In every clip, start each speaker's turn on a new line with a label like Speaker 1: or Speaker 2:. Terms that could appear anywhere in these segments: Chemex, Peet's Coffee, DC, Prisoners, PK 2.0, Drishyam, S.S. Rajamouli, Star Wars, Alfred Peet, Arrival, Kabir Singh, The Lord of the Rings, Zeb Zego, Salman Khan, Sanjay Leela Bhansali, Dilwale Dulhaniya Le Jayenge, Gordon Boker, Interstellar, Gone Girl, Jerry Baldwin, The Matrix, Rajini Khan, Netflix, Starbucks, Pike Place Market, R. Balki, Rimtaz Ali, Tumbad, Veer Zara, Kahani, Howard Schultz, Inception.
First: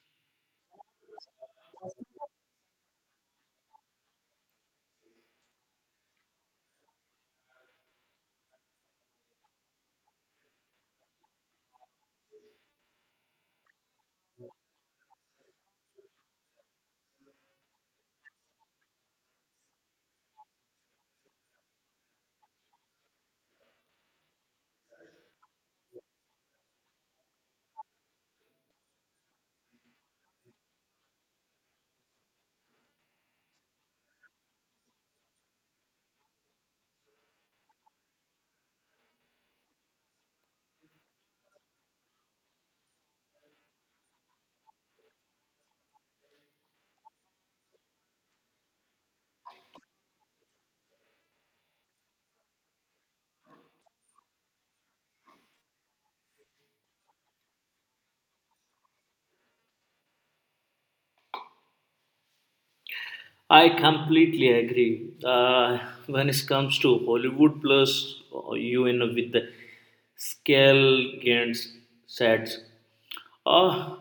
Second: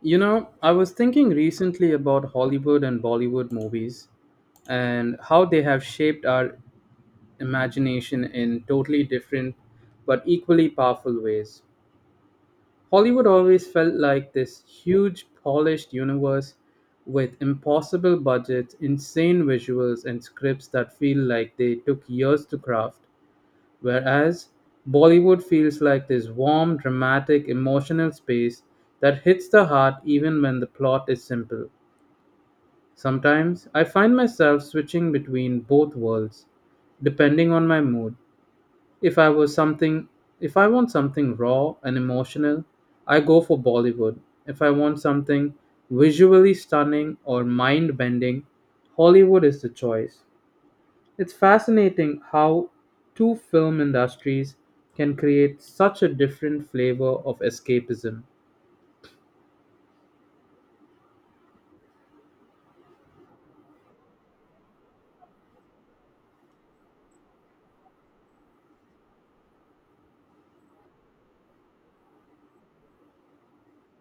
Speaker 1: You know, I was thinking recently about Hollywood and Bollywood movies and how they have shaped our imagination in totally different but equally powerful ways. Hollywood always felt like this huge, polished universe with impossible budgets, insane visuals, and scripts that feel like they took years to craft. Whereas Bollywood feels like this warm, dramatic, emotional space that hits the heart even when the plot is simple. Sometimes I find myself switching between both worlds, depending on my mood. If I was something if I want something raw and emotional, I go for Bollywood. If I want something visually stunning or mind bending, Hollywood is the choice. It's fascinating how two film industries can create such a different flavor of escapism.
Speaker 2: I completely agree. When it comes to Hollywood plus with the scale gains sets. Uh,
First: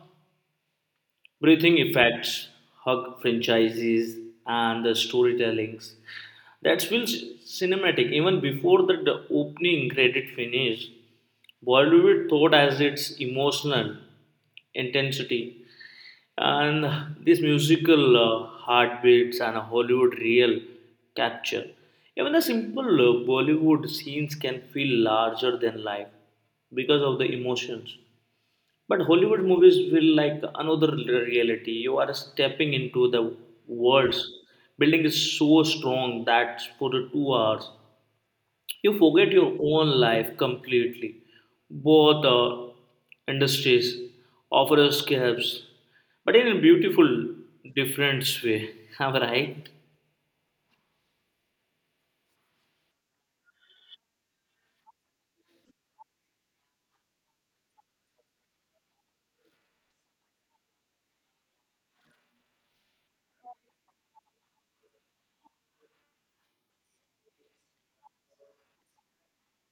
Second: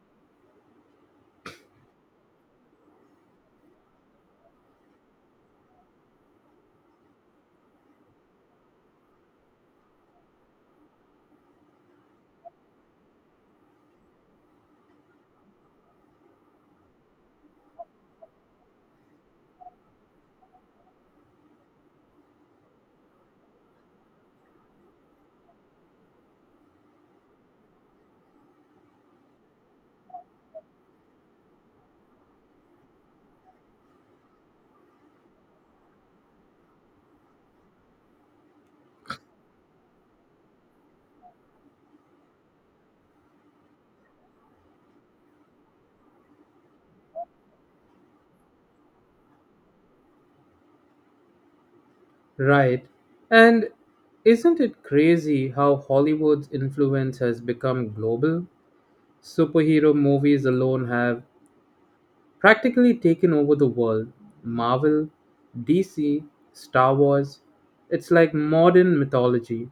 Speaker 2: breathing effects, hug franchises, and the storytellings that feels cinematic even before the opening credit finish. Bollywood thought as its emotional intensity and this musical heartbeats and a Hollywood real capture. Even the simple Bollywood scenes can feel larger than life because of the emotions. But Hollywood movies feel like another reality. You are stepping into the world's building is so strong that for the 2 hours you forget your own life completely. Both industries offer escapes, but in a beautiful, different way. Am I right?
Speaker 1: Right. And isn't it crazy how Hollywood's influence has become global? Superhero movies alone have practically taken over the world. Marvel, DC, Star Wars. It's like modern mythology.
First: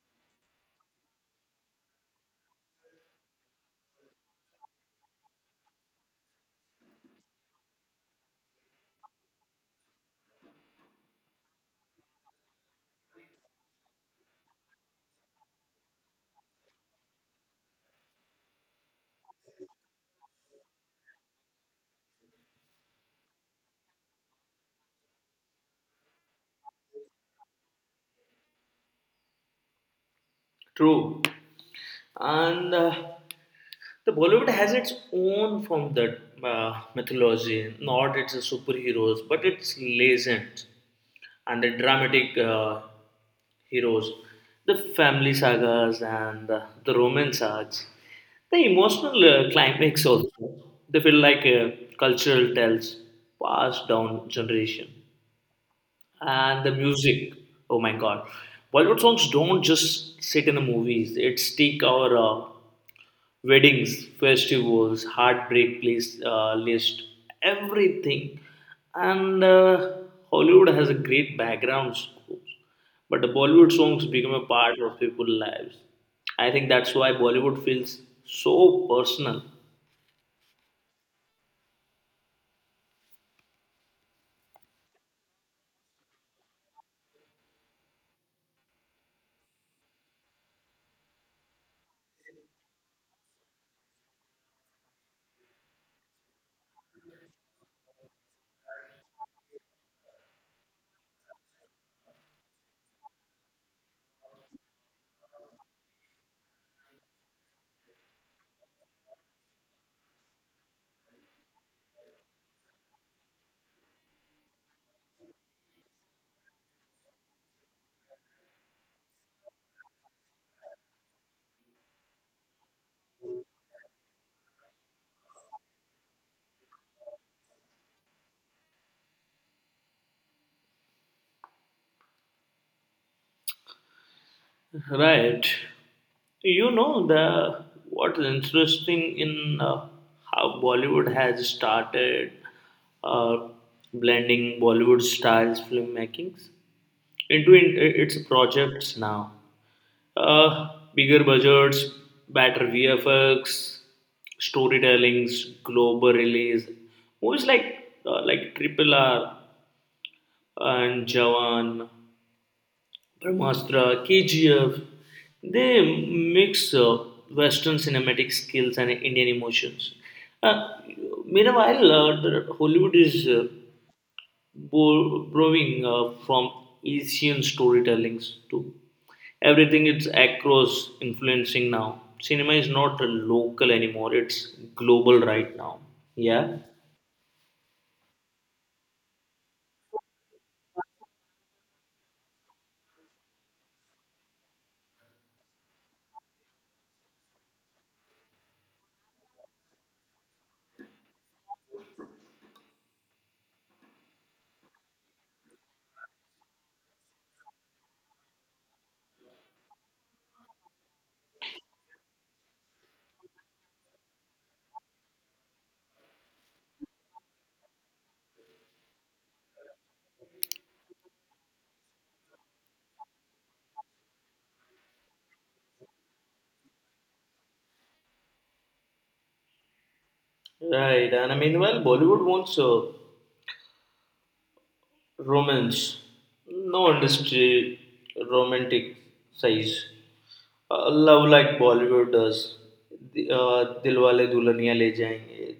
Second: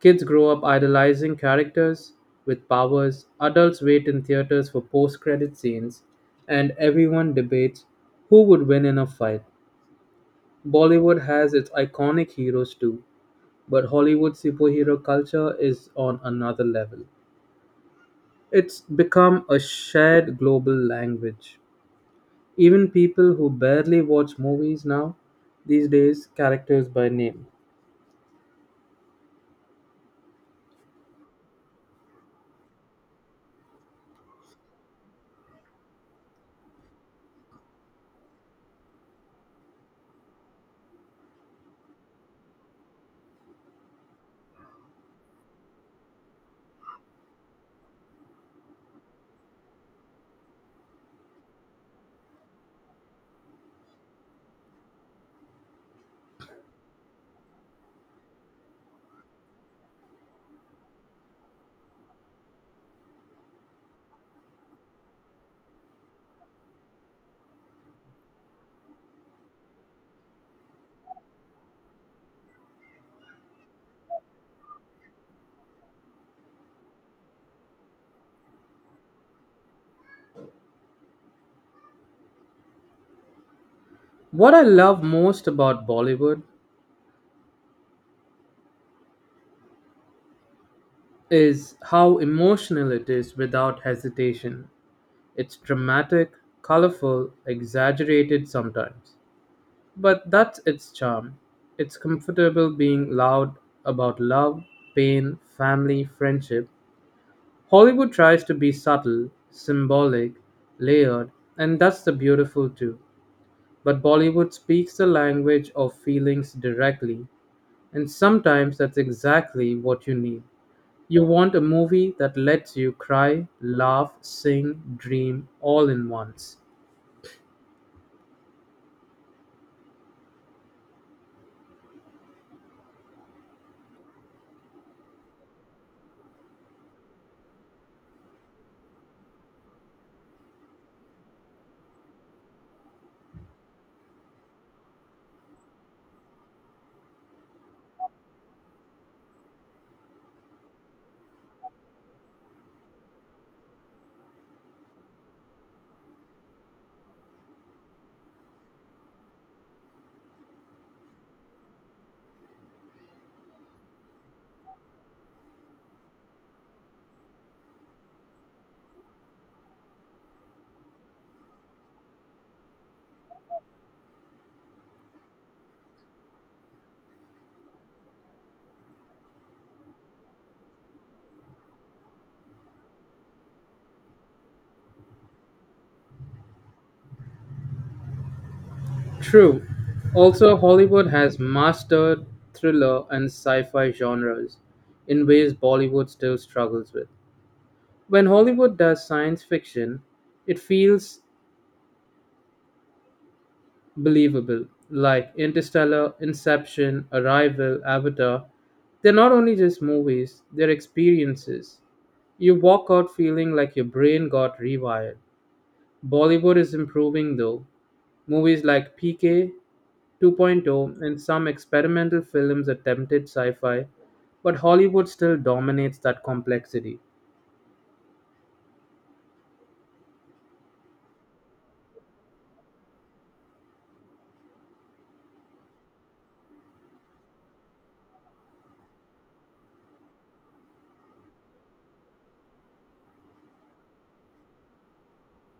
Speaker 1: Kids grow up idolizing characters with powers, adults wait in theaters for post credit scenes, and everyone debates who would win in a fight. Bollywood has its iconic heroes too, but Hollywood superhero culture is on another level. It's become a shared global language. Even people who barely watch movies now these days characters by name.
Speaker 2: True. And the Bollywood has its own from that mythology, not its superheroes, but its legends and the dramatic heroes, the family sagas and the romance sagas, the emotional climax also. They feel like cultural tales passed down generation. And the music, oh my god, Bollywood songs don't just sit in the movies; it stick our weddings, festivals, heartbreak place, list, everything. And Hollywood has a great background score, but the Bollywood songs become a part of people's lives. I think that's why Bollywood feels so personal.
Speaker 1: What I love most about Bollywood is how emotional it is without hesitation. It's dramatic, colorful, exaggerated sometimes. But that's its charm. It's comfortable being loud about love, pain, family, friendship. Hollywood tries to be subtle, symbolic, layered, and that's the beautiful too. But Bollywood speaks the language of feelings directly, and sometimes that's exactly what you need. You want a movie that lets you cry, laugh, sing, dream all in once.
Speaker 2: Right. The what's interesting in how Bollywood has started uh, blending Bollywood styles filmmakings. Into in, its projects now. Uh, bigger budgets, better VFX, storytellings, global release. Movies like Triple R and Jawan, Brahmastra, KGF. They mix Western cinematic skills and Indian emotions. Uh, meanwhile, the Hollywood is borrowing from Asian storytellings too. Everything is across influencing now. Cinema is not a local anymore; it's global right now. Yeah,
Speaker 1: True. Also, Hollywood has mastered thriller and sci-fi genres in ways Bollywood still struggles with. When Hollywood does science fiction, it feels believable, like Interstellar, Inception, Arrival, Avatar. They're not only just movies, they're experiences. You walk out feeling like your brain got rewired. Bollywood is improving though. Movies like PK 2.0 and some experimental films attempted sci fi, but Hollywood still dominates that complexity.
Speaker 2: right. And I mean, well, Bollywood wants romance. No industry romanticize. Love like Bollywood does. The, Dilwale Dulhaniya Le Jayenge.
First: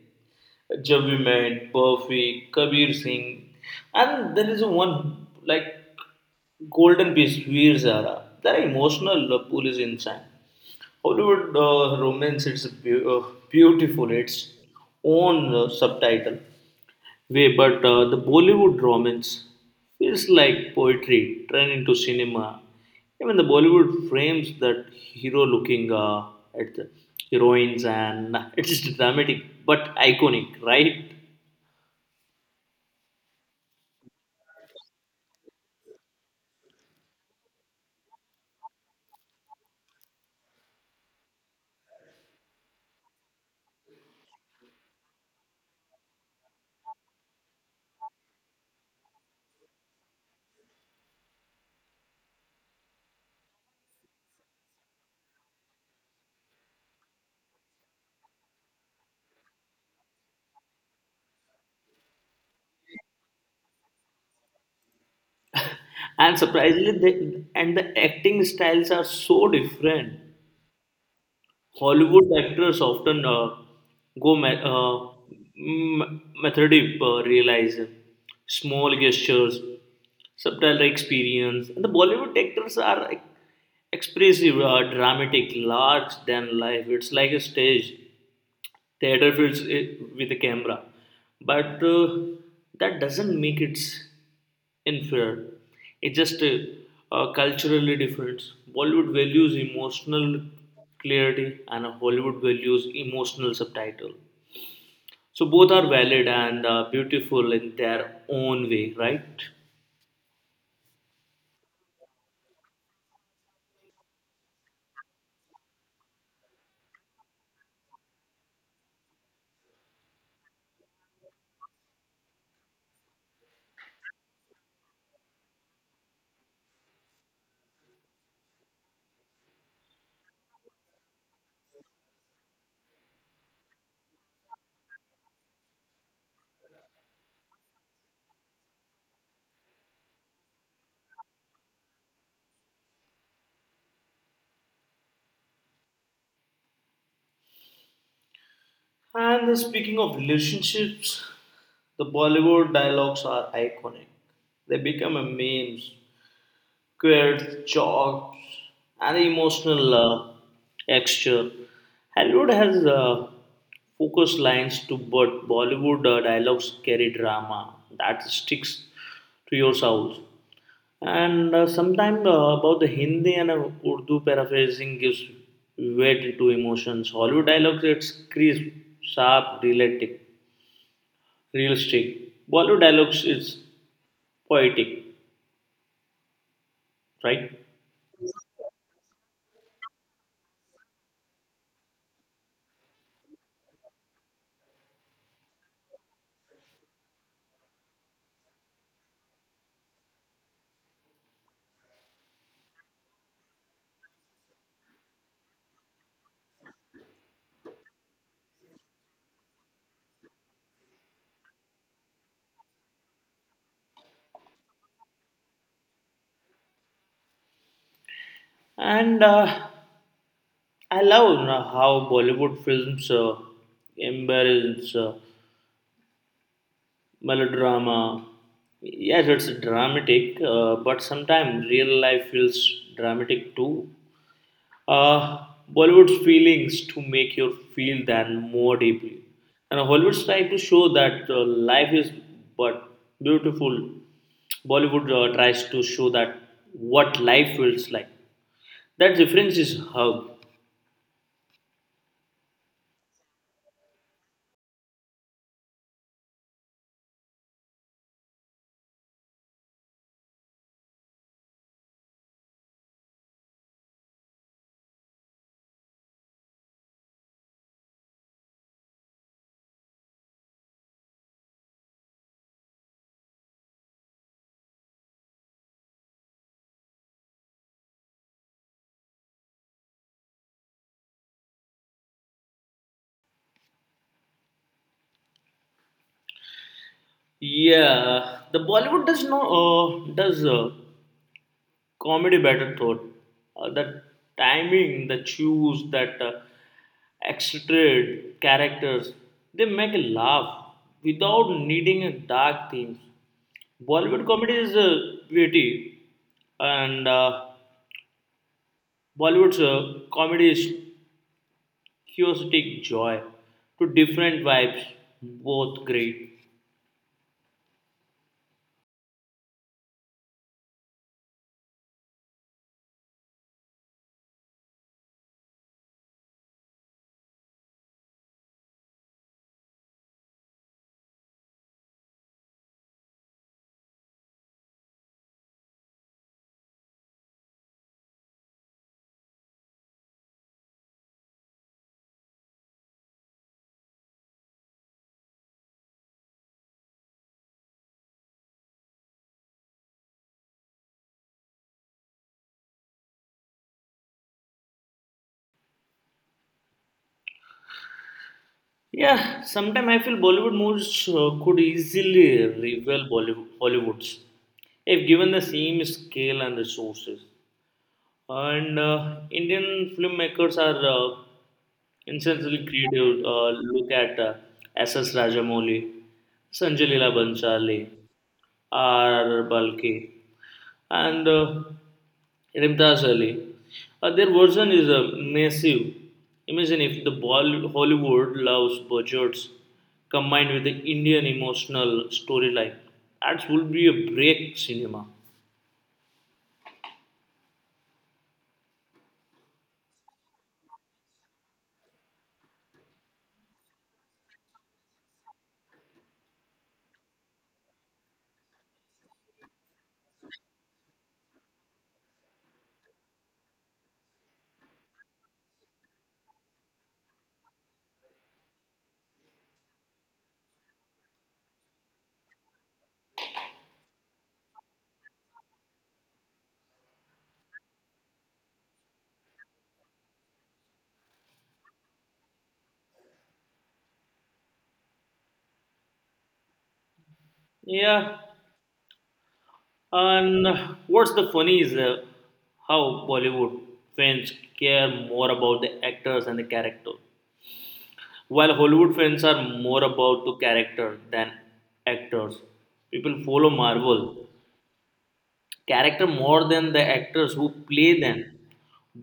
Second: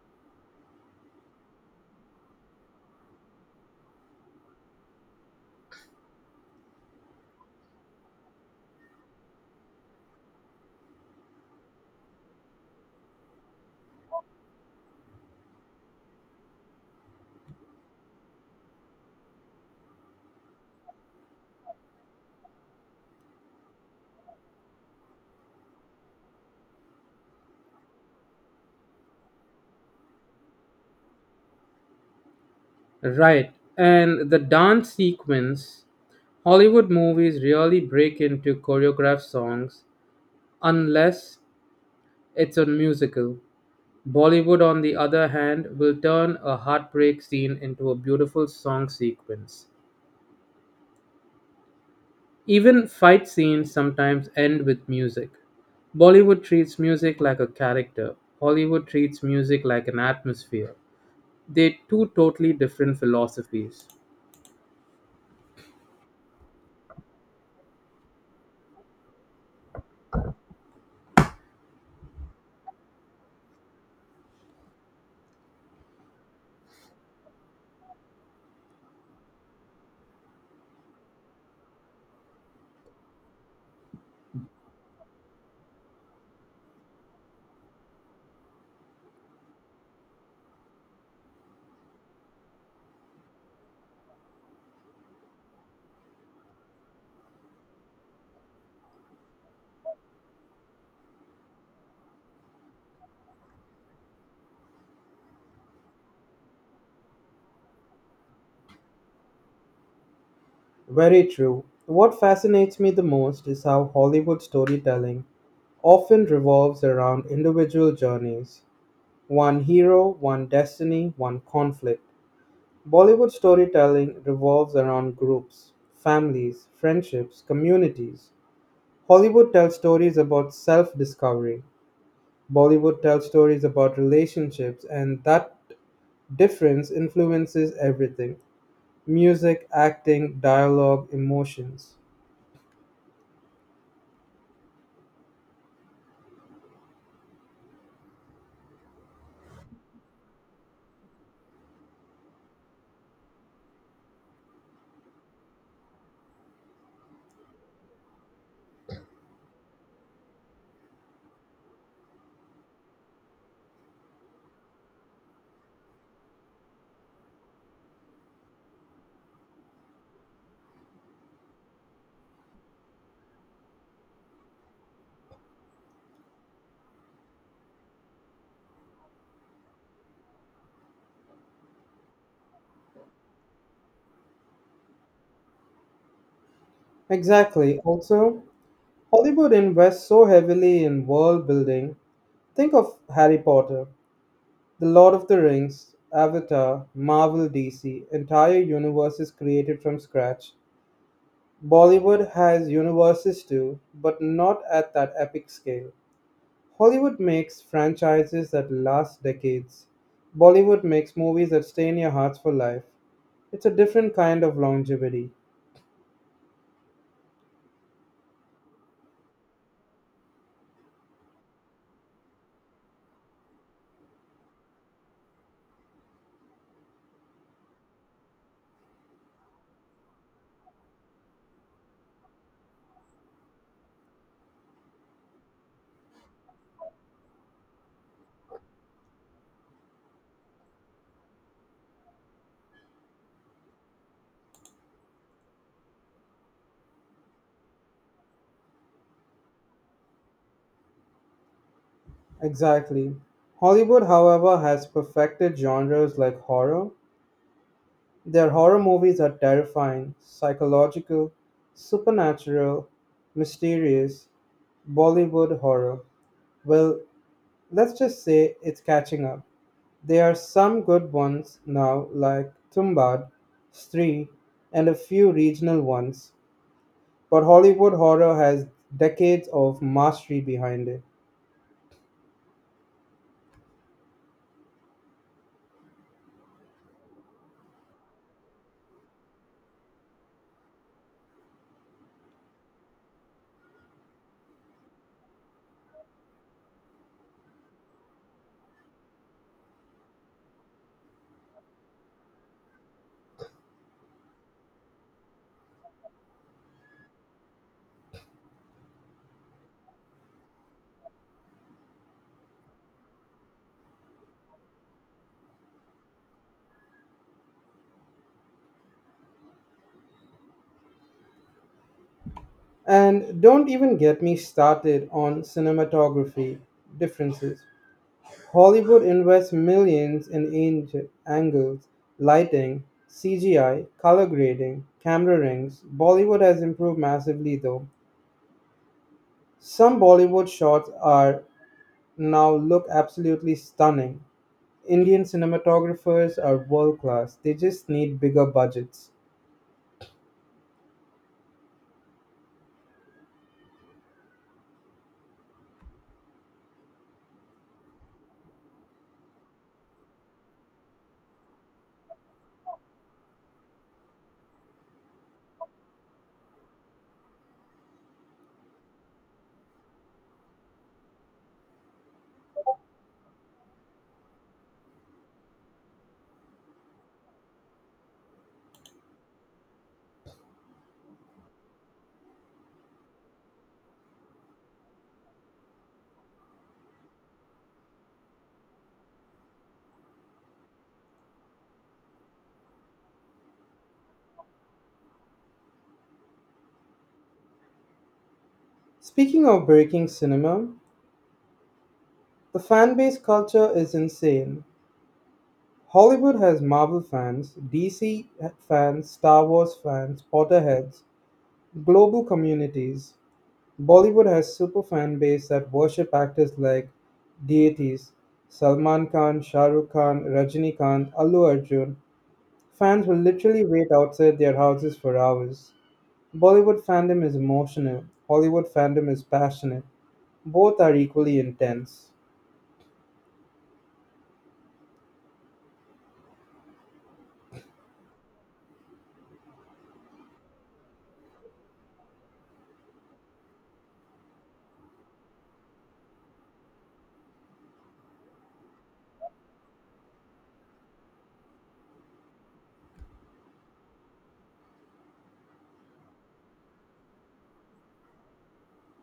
Speaker 2: Jab We Met, Buffy, Kabir Singh. And there is one like golden piece, Veer Zara. That emotional love pool is insane. Hollywood romance, it's beautiful. Its own subtitle way, but the Bollywood romance feels like poetry turned into cinema. Even the Bollywood frames that hero looking at the heroines, and it's dramatic but iconic, right?
Speaker 1: Right, and the dance sequence Hollywood movies rarely break into choreographed songs unless it's a musical. Bollywood, on the other hand, will turn a heartbreak scene into a beautiful song sequence. Even fight scenes sometimes end with music. Bollywood treats music like a character, Hollywood treats music like an atmosphere. They're two totally different philosophies.
Speaker 2: And surprisingly, the acting styles are so different. Hollywood actors often go me- uh, method realize small gestures, subtle experience, and the Bollywood actors are expressive, dramatic, large than life. It's like a stage theater fills it with the camera but that doesn't make it inferior. It's just culturally different. Bollywood values emotional clarity and Hollywood values emotional subtitle, so both are valid and beautiful in their own way, right?
Speaker 1: Very true. What fascinates me the most is how Hollywood storytelling often revolves around individual journeys one hero, one destiny, one conflict. Bollywood storytelling revolves around groups, families, friendships, communities. Hollywood tells stories about self discovery, Bollywood tells stories about relationships, and that difference influences everything music, acting, dialogue, emotions.
Speaker 2: And speaking of relationships, the Bollywood dialogues are iconic. They become a memes, queer jokes, and the emotional texture. Hollywood has focused lines to, but Bollywood dialogues carry drama that sticks to your soul. And sometimes about the Hindi and Urdu paraphrasing gives weight to emotions. Hollywood dialogues it's crisp, sharp, realistic, realistic. Bollywood dialogues is poetic, right?
Speaker 1: Exactly. Also, Hollywood invests so heavily in world building. Think of Harry Potter, The Lord of the Rings, Avatar, Marvel DC. Entire universes created from scratch. Bollywood has universes too, but not at that epic scale. Hollywood makes franchises that last decades. Bollywood makes movies that stay in your hearts for life. It's a different kind of longevity.
Speaker 2: And I love how Bollywood films embrace melodrama. Yes, it's dramatic, but sometimes real life feels dramatic too. Uh, Bollywood's feelings to make you feel that more deeply. And Hollywood's try to show that life is but beautiful. Bollywood tries to show that what life feels like. That difference is hug.
Speaker 1: Exactly. Hollywood, however, has perfected genres like horror. Their horror movies are terrifying, psychological, supernatural, mysterious. Bollywood horror. Well, let's just say it's catching up. There are some good ones now, like Tumbad, Stree, and a few regional ones, but Hollywood horror has decades of mastery behind it.
Speaker 2: Yeah, the Bollywood does no does comedy better thought. The timing, the choose, that excited characters, they make a laugh without needing a dark theme. Bollywood comedy is witty, and Bollywood's comedy is chaotic joy. Two different vibes, both great.
Speaker 1: And don't even get me started on cinematography differences. Hollywood invests millions in angles, lighting, CGI, color grading, camera rings. Bollywood has improved massively though. Some Bollywood shots are now look absolutely stunning, Indian cinematographers are world class, they just need bigger budgets.
Speaker 2: Yeah, sometimes I feel Bollywood movies could easily rival Hollywood's if given the same scale and resources. And Indian filmmakers are instantly creative. Look at S.S. Rajamouli, Sanjay Leela Bhansali, R. Balki and Rimtaz Ali. Their version is massive. Imagine if the Hollywood loves budgets combined with the Indian emotional storyline. That would be a break cinema.
Speaker 1: Speaking of breaking cinema, the fan base culture is insane. Hollywood has Marvel fans, DC fans, Star Wars fans, Potterheads, global communities. Bollywood has super fan base that worship actors like deities Salman Khan, Shah Rukh Khan, Rajini Khan, Allu Arjun. Fans will literally wait outside their houses for hours. Bollywood fandom is emotional, Hollywood fandom is passionate. Both are equally intense.
Speaker 2: Yeah, and what's the funny is how Bollywood fans care more about the actors and the character, while Hollywood fans are more about the character than actors. People follow Marvel, character more than the actors who play them.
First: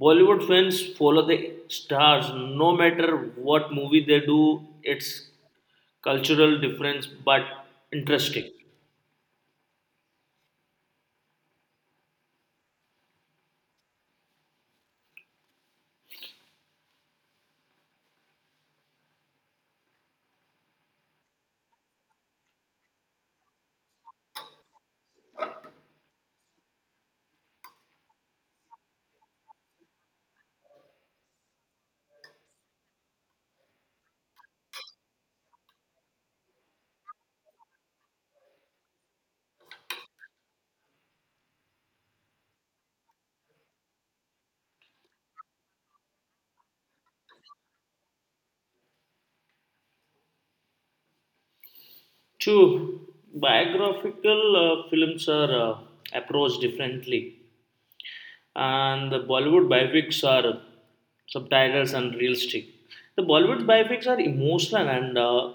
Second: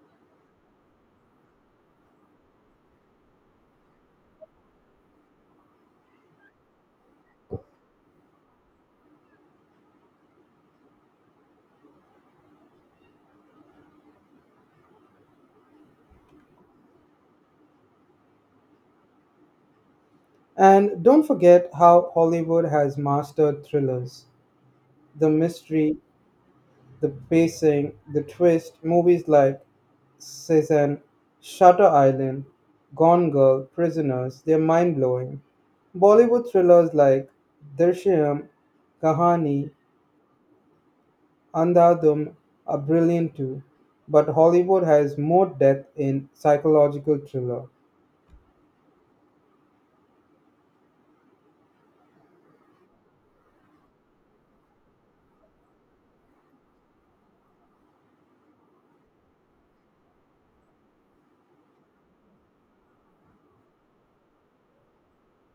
Speaker 2: Bollywood fans follow the stars no matter what movie they do, it's cultural difference but interesting.
Speaker 1: And don't forget how Hollywood has mastered thrillers the mystery, the pacing, the twist. Movies like Cezanne, Shutter Island, Gone Girl, Prisoners, they're mind blowing. Bollywood thrillers like Drishyam, Kahani, and the them, are brilliant too, but Hollywood has more depth in psychological thriller.
Speaker 2: Two, biographical films are approached differently, and the Bollywood biopics are subtitles and realistic. The Bollywood biopics are emotional and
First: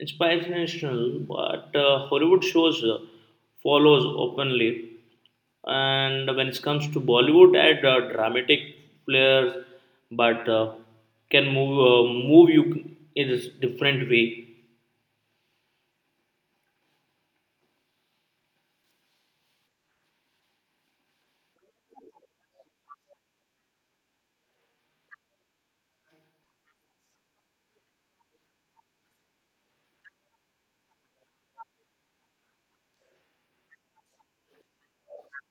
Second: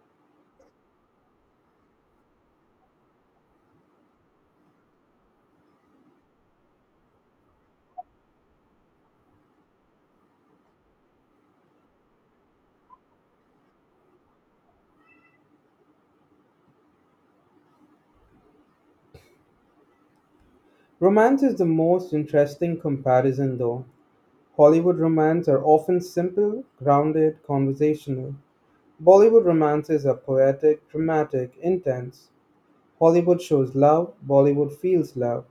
Speaker 2: inspirational, but Hollywood shows follows openly. And when it comes to Bollywood, add dramatic players, but can move you in a different way.
Speaker 1: Romance is the most interesting comparison though. Hollywood romance are often simple, grounded, conversational. Bollywood romances are poetic, dramatic, intense. Hollywood shows love, Bollywood feels love.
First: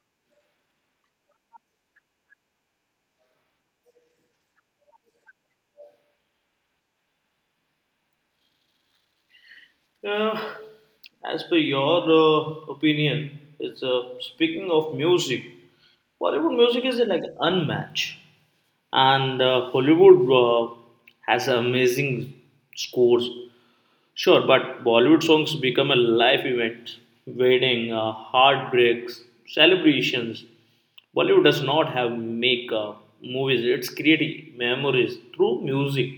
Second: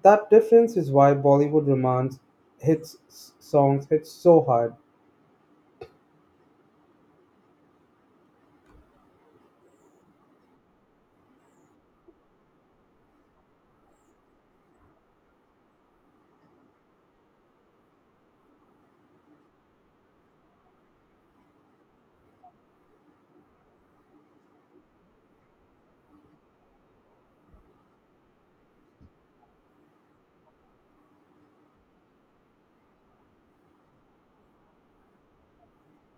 Speaker 1: That difference is why Bollywood romance hits songs hit so hard.
Speaker 2: Uh, as per your opinion, speaking of music, Bollywood music is like unmatched, and Hollywood has amazing scores. Sure, but Bollywood songs become a life event, wedding, heartbreaks, celebrations. Bollywood does not have make movies; it's creating memories through music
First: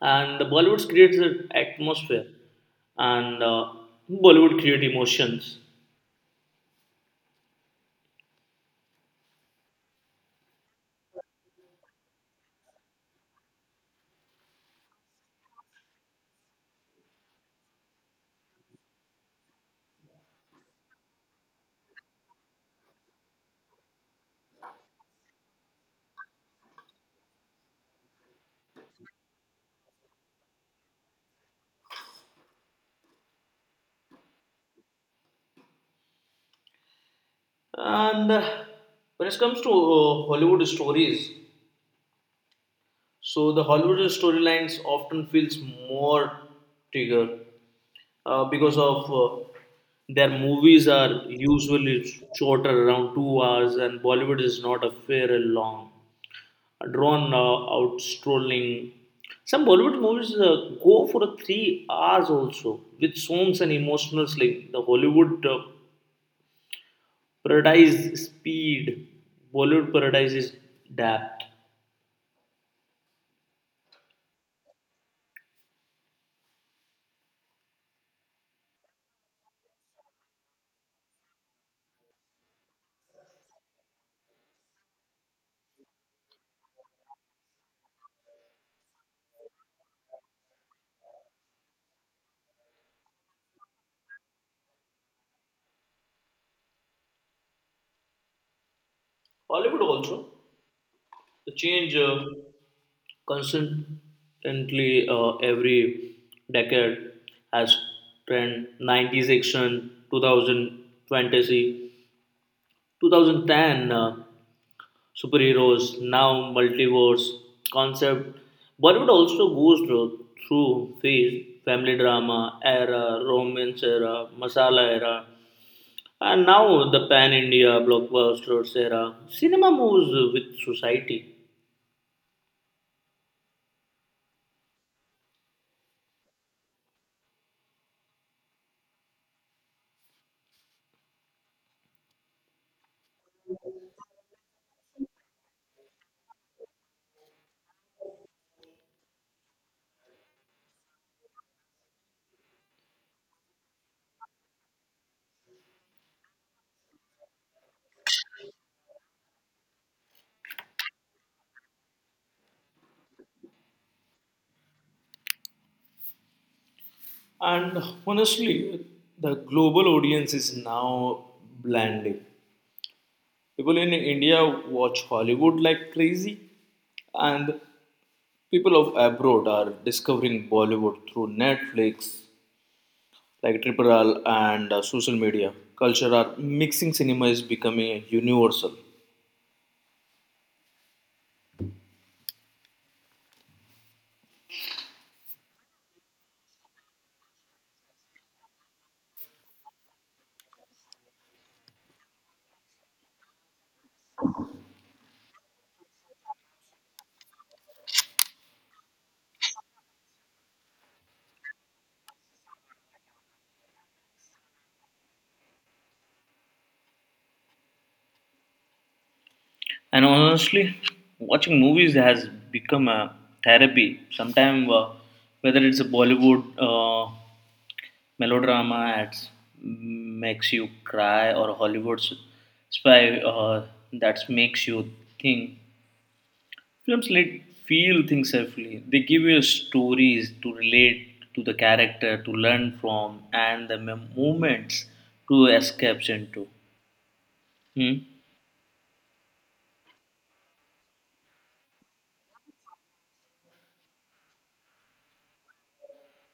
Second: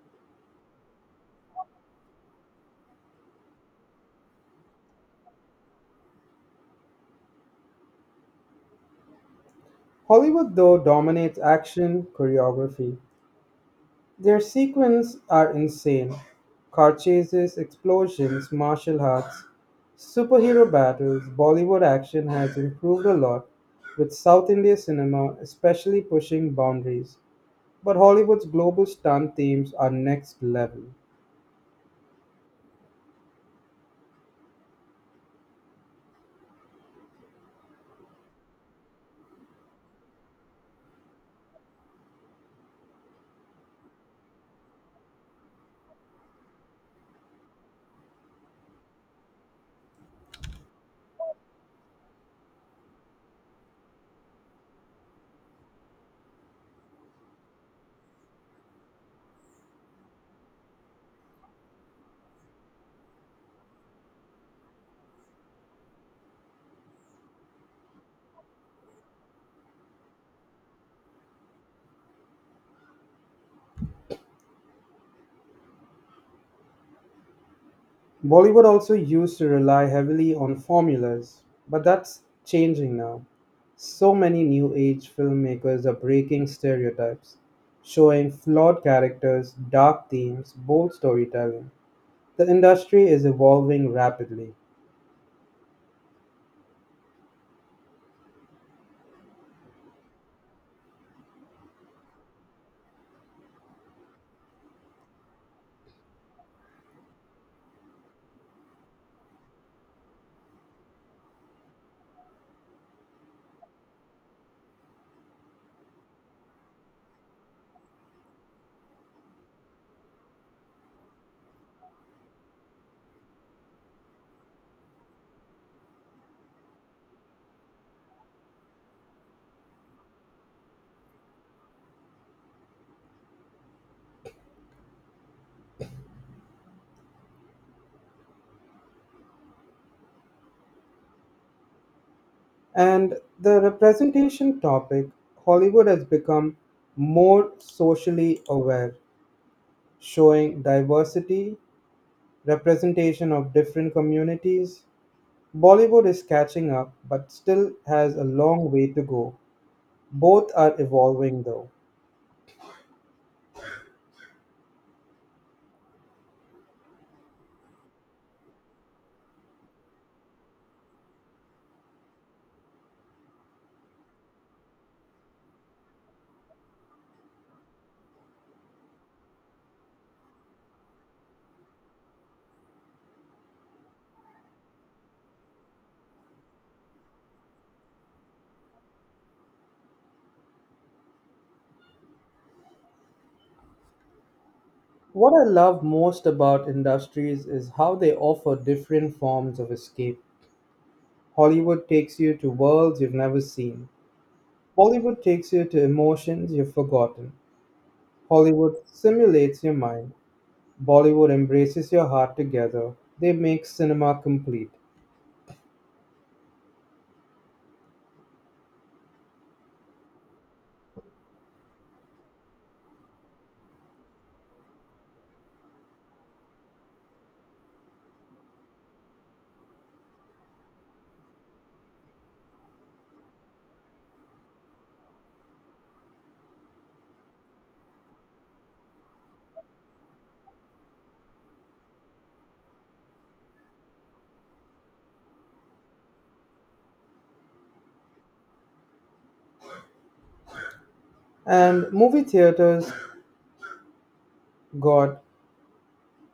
Speaker 2: and the Bollywood creates an atmosphere, and Bollywood create emotions.
Speaker 1: Hollywood though dominates action, choreography, their sequences are insane. Car chases, explosions, martial arts, superhero battles, Bollywood action has improved a lot, with South India cinema especially pushing boundaries. But Hollywood's global stunt themes are next level.
Speaker 2: And when it comes to Hollywood stories, so the Hollywood storylines often feels more trigger because of their movies are usually shorter, around 2 hours, and Bollywood is not a fair long. Drawn out strolling. Some Bollywood movies go for a 3 hours also, with songs and emotional sling. The Hollywood paradise speed, Bollywood paradise is depth.
Speaker 1: Bollywood also used to rely heavily on formulas, but that's changing now. So many new age filmmakers are breaking stereotypes, showing flawed characters, dark themes, bold storytelling. The industry is evolving rapidly.
Speaker 2: Hollywood also the change constantly every decade has trend 90s action 2020 2010 superheroes, now multiverse concept. Bollywood also goes through phase, family drama era, romance era, masala era, and now the pan India blockbusters era. Cinema moves with society.
Speaker 1: And the representation topic, Hollywood has become more socially aware, showing diversity, representation of different communities, Bollywood is catching up, but still has a long way to go. Both are evolving though.
Speaker 2: And honestly, the global audience is now blending. People in India watch Hollywood like crazy, and people of abroad are discovering Bollywood through Netflix, like Triparal and social media culture are mixing cinema is becoming a universal.
Speaker 1: What I love most about industries is how they offer different forms of escape. Hollywood takes you to worlds you've never seen. Bollywood takes you to emotions you've forgotten. Hollywood simulates your mind. Bollywood embraces your heart together. They make cinema complete.
Speaker 2: And honestly, watching movies has become a therapy. Sometimes, whether it's a Bollywood melodrama that makes you cry or Hollywood spy that makes you think, films let feel things safely. They give you stories to relate to the character, to learn from, and the moments to escape into. Hmm.
Speaker 1: And movie theaters got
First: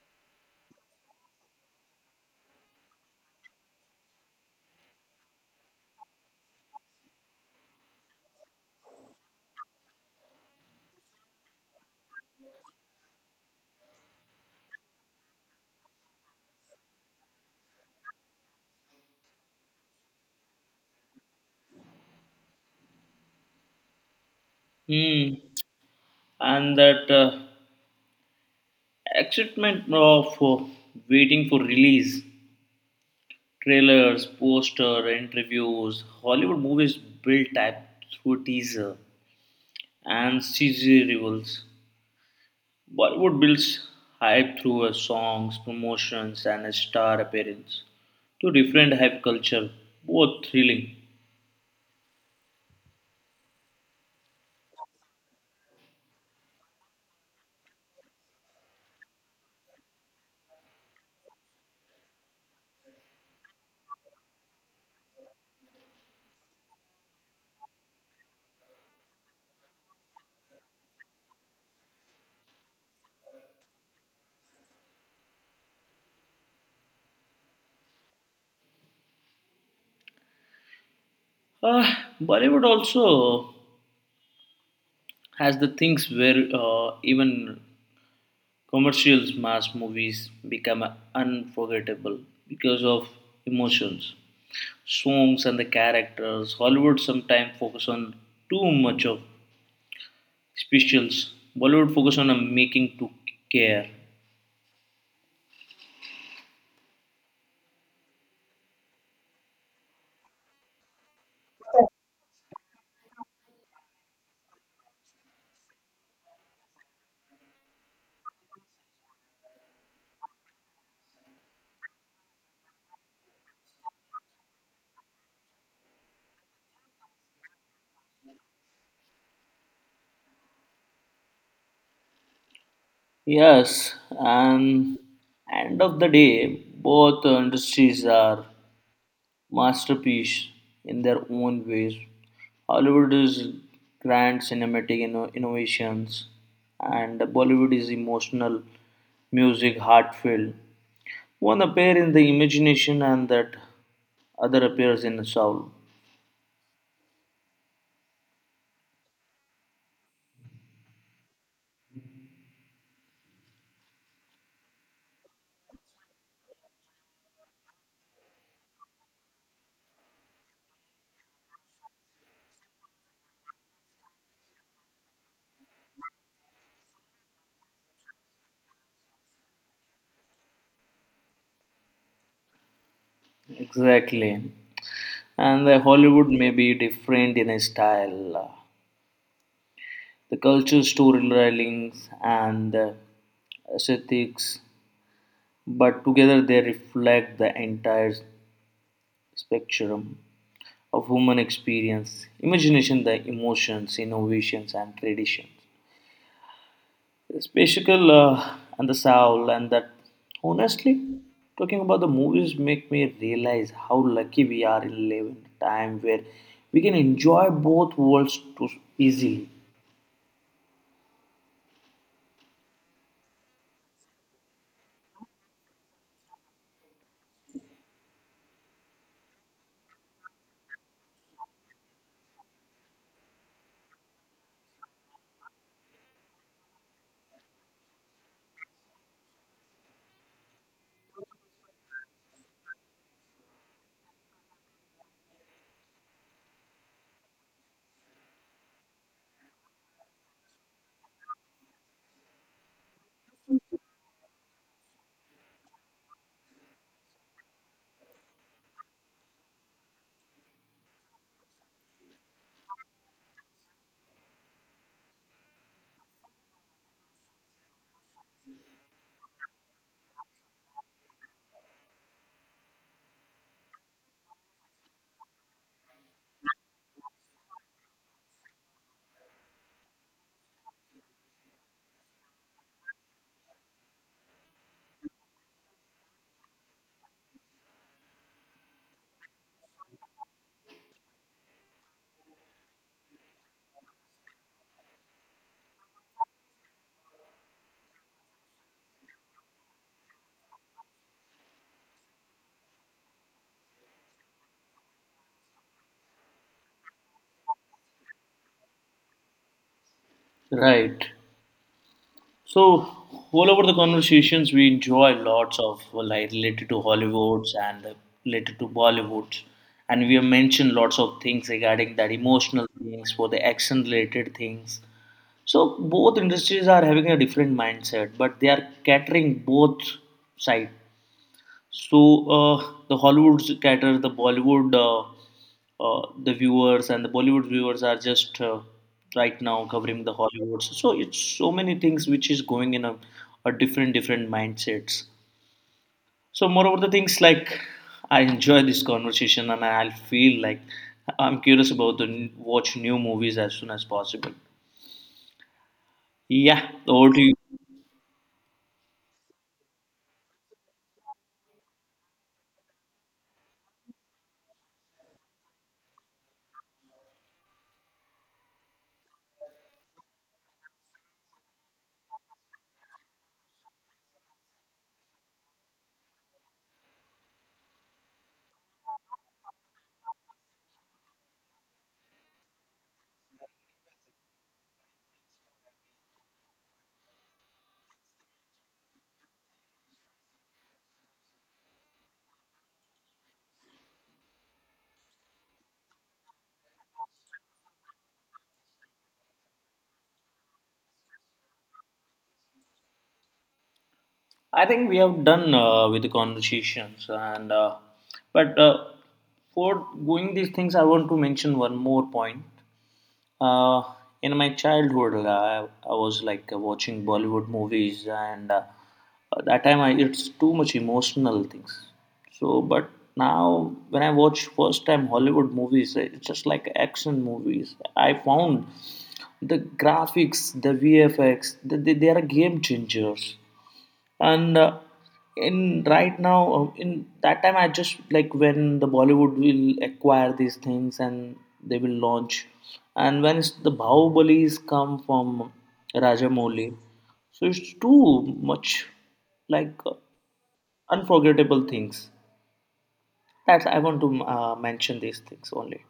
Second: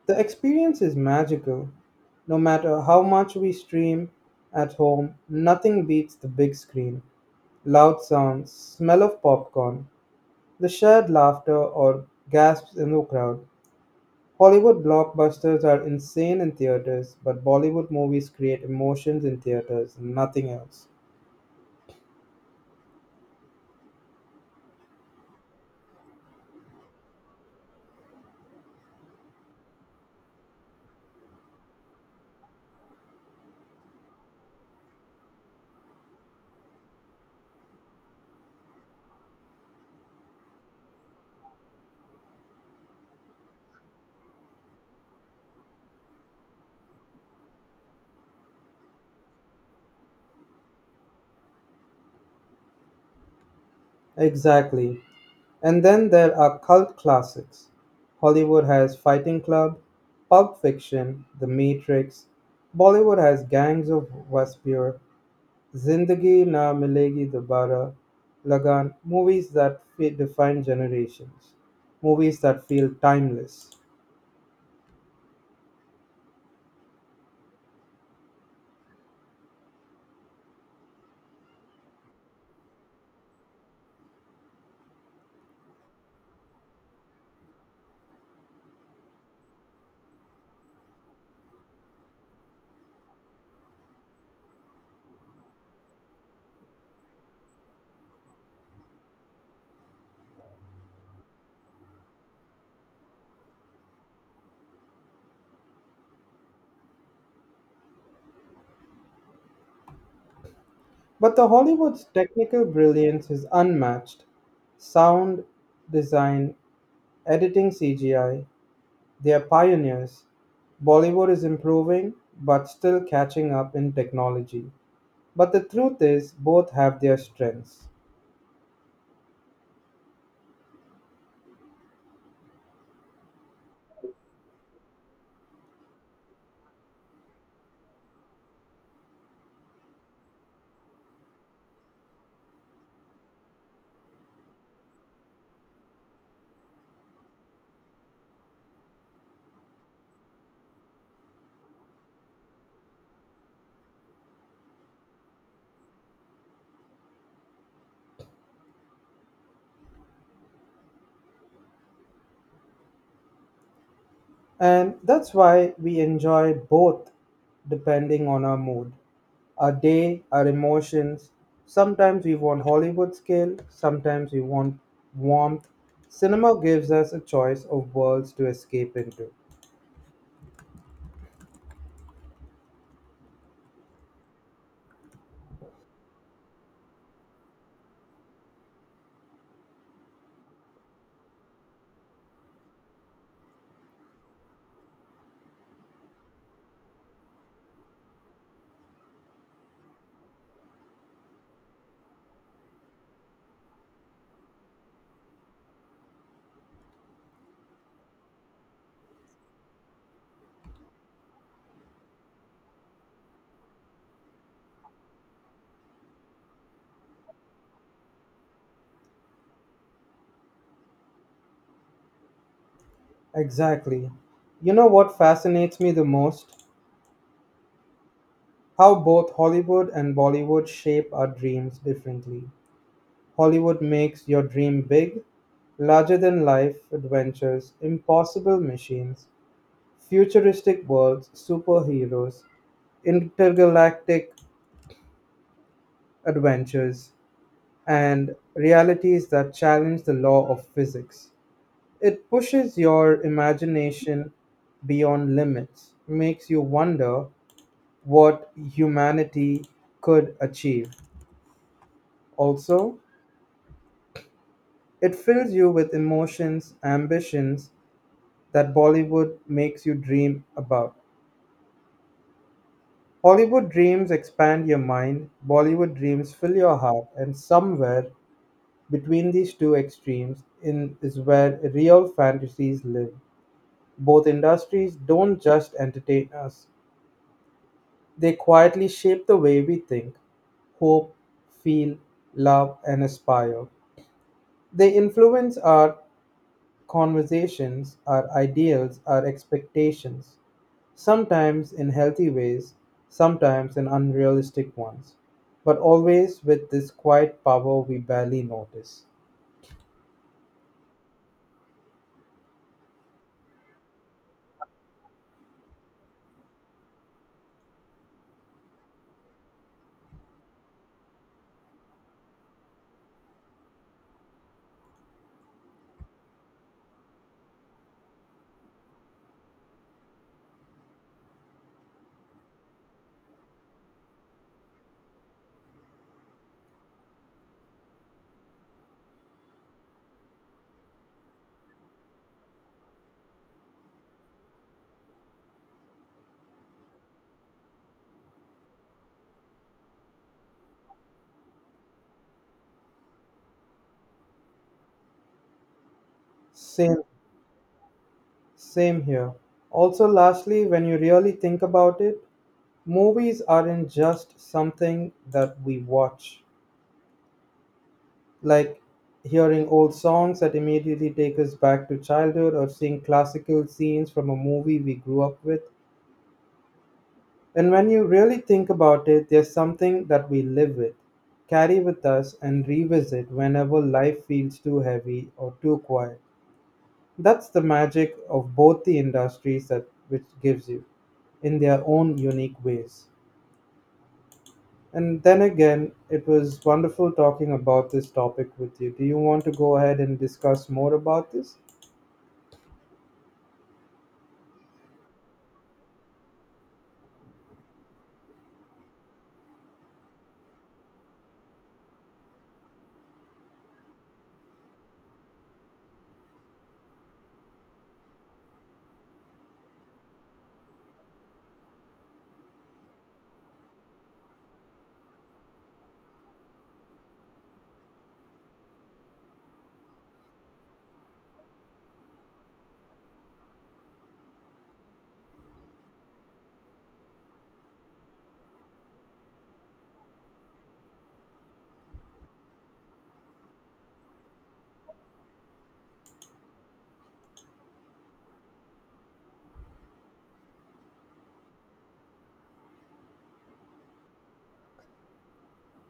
Speaker 1: the experience is magical. No matter how much we stream at home, nothing beats the big screen. Loud sounds, smell of popcorn, the shared laughter or gasps in the crowd. Hollywood blockbusters are insane in theaters, but Bollywood movies create emotions in theaters, nothing else.
Speaker 2: Hmm. And that excitement of waiting for release, trailers, poster, interviews, Hollywood movies build type through teaser and CG reveals. Bollywood builds hype through songs, promotions, and a star appearance. Two different hype culture, both thrilling.
Speaker 1: Exactly. And then there are cult classics. Hollywood has Fighting Club, Pulp Fiction, The Matrix. Bollywood has Gangs of Waspur, Zindagi Na Milegi Dobara, Lagan. Movies that define generations, movies that feel timeless.
Speaker 2: Ah, Bollywood also has the things where even commercials, mass movies become unforgettable because of emotions, songs, and the characters. Hollywood sometimes focus on too much of specials. Bollywood focus on making to care.
Speaker 1: But the Hollywood's technical brilliance is unmatched. Sound, design, editing CGI, they are pioneers. Bollywood is improving but still catching up in technology. But the truth is, both have their strengths.
Speaker 2: Yes, and end of the day, both industries are masterpiece in their own ways. Hollywood is grand cinematic innovations, and Bollywood is emotional music, heartfelt. One appears in the imagination, and that other appears in the soul.
Speaker 1: And that's why we enjoy both depending on our mood, our day, our emotions. Sometimes we want Hollywood scale, sometimes we want warmth. Cinema gives us a choice of worlds to escape into.
Speaker 2: Exactly, and the Hollywood may be different in style. The culture storylines and the aesthetics, but together they reflect the entire spectrum of human experience, imagination, the emotions, innovations and traditions, the spectacle and the soul. And that honestly, talking about the movies make me realize how lucky we are in living a time where we can enjoy both worlds too easily,
Speaker 1: Exactly. You know what fascinates me the most? How both Hollywood and Bollywood shape our dreams differently. Hollywood makes your dream big, larger than life adventures, impossible machines, futuristic worlds, superheroes, intergalactic adventures, and realities that challenge the law of physics. It pushes your imagination beyond limits, makes you wonder what humanity could achieve. Also, it fills you with emotions, ambitions that Bollywood makes you dream about. Hollywood dreams expand your mind, Bollywood dreams fill your heart, and somewhere between these two extremes is where real fantasies live. Both industries don't just entertain us, they quietly shape the way we think, hope, feel, love, and aspire. They influence our conversations, our ideals, our expectations, sometimes in healthy ways, sometimes in unrealistic ones, but always with this quiet power we barely notice.
Speaker 2: right? So, all over the conversations, we enjoy lots of well, like related to Hollywoods and related to Bollywoods, and we have mentioned lots of things regarding that emotional things for the action related things. So, both industries are having a different mindset, but they are catering both side. So the Hollywood cater the Bollywood, the viewers and the Bollywood viewers are just right now covering the Hollywoods. So it's so many things which is going in a different different mindsets. So moreover, the things like I enjoy this conversation and I'll feel like I'm curious about the watch new movies as soon as possible. Yeah,
Speaker 1: Same,
Speaker 2: over to you.
Speaker 1: same here. Also, lastly, when you really think about it, movies aren't just something that we watch. Like hearing old songs that immediately take us back to childhood, or seeing classical scenes from a movie we grew up with. And when you really think about it, there's something that we live with, carry with us, and revisit whenever life feels too heavy or too quiet. That's the magic of both the industries that which gives you in their own unique ways. And then again, it was wonderful talking about this topic with you. Do you want to go ahead and discuss more about this?
Speaker 2: I think we have done with the conversations, and but for going these things, I want to mention one more point. Uh, in my childhood, I was like watching Bollywood movies, and at that time I, it's too much emotional things. So, but now when I watch first time Hollywood movies, it's just like action movies. I found the graphics, the VFX, they are game changers and in right now in that time I just like when the Bollywood will acquire these things and they will launch and when the Bahubalis come from Rajamouli, so it's too much like unforgettable things. That's I want to mention these things only.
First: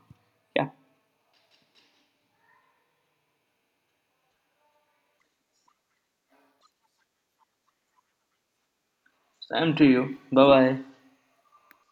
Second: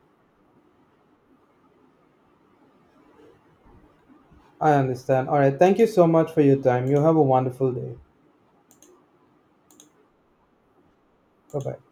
Speaker 2: Yeah.
Speaker 1: I understand. All right. Thank you so much for your time. You have a wonderful day.
Speaker 2: Same to you. Bye bye.
Speaker 1: Bye bye.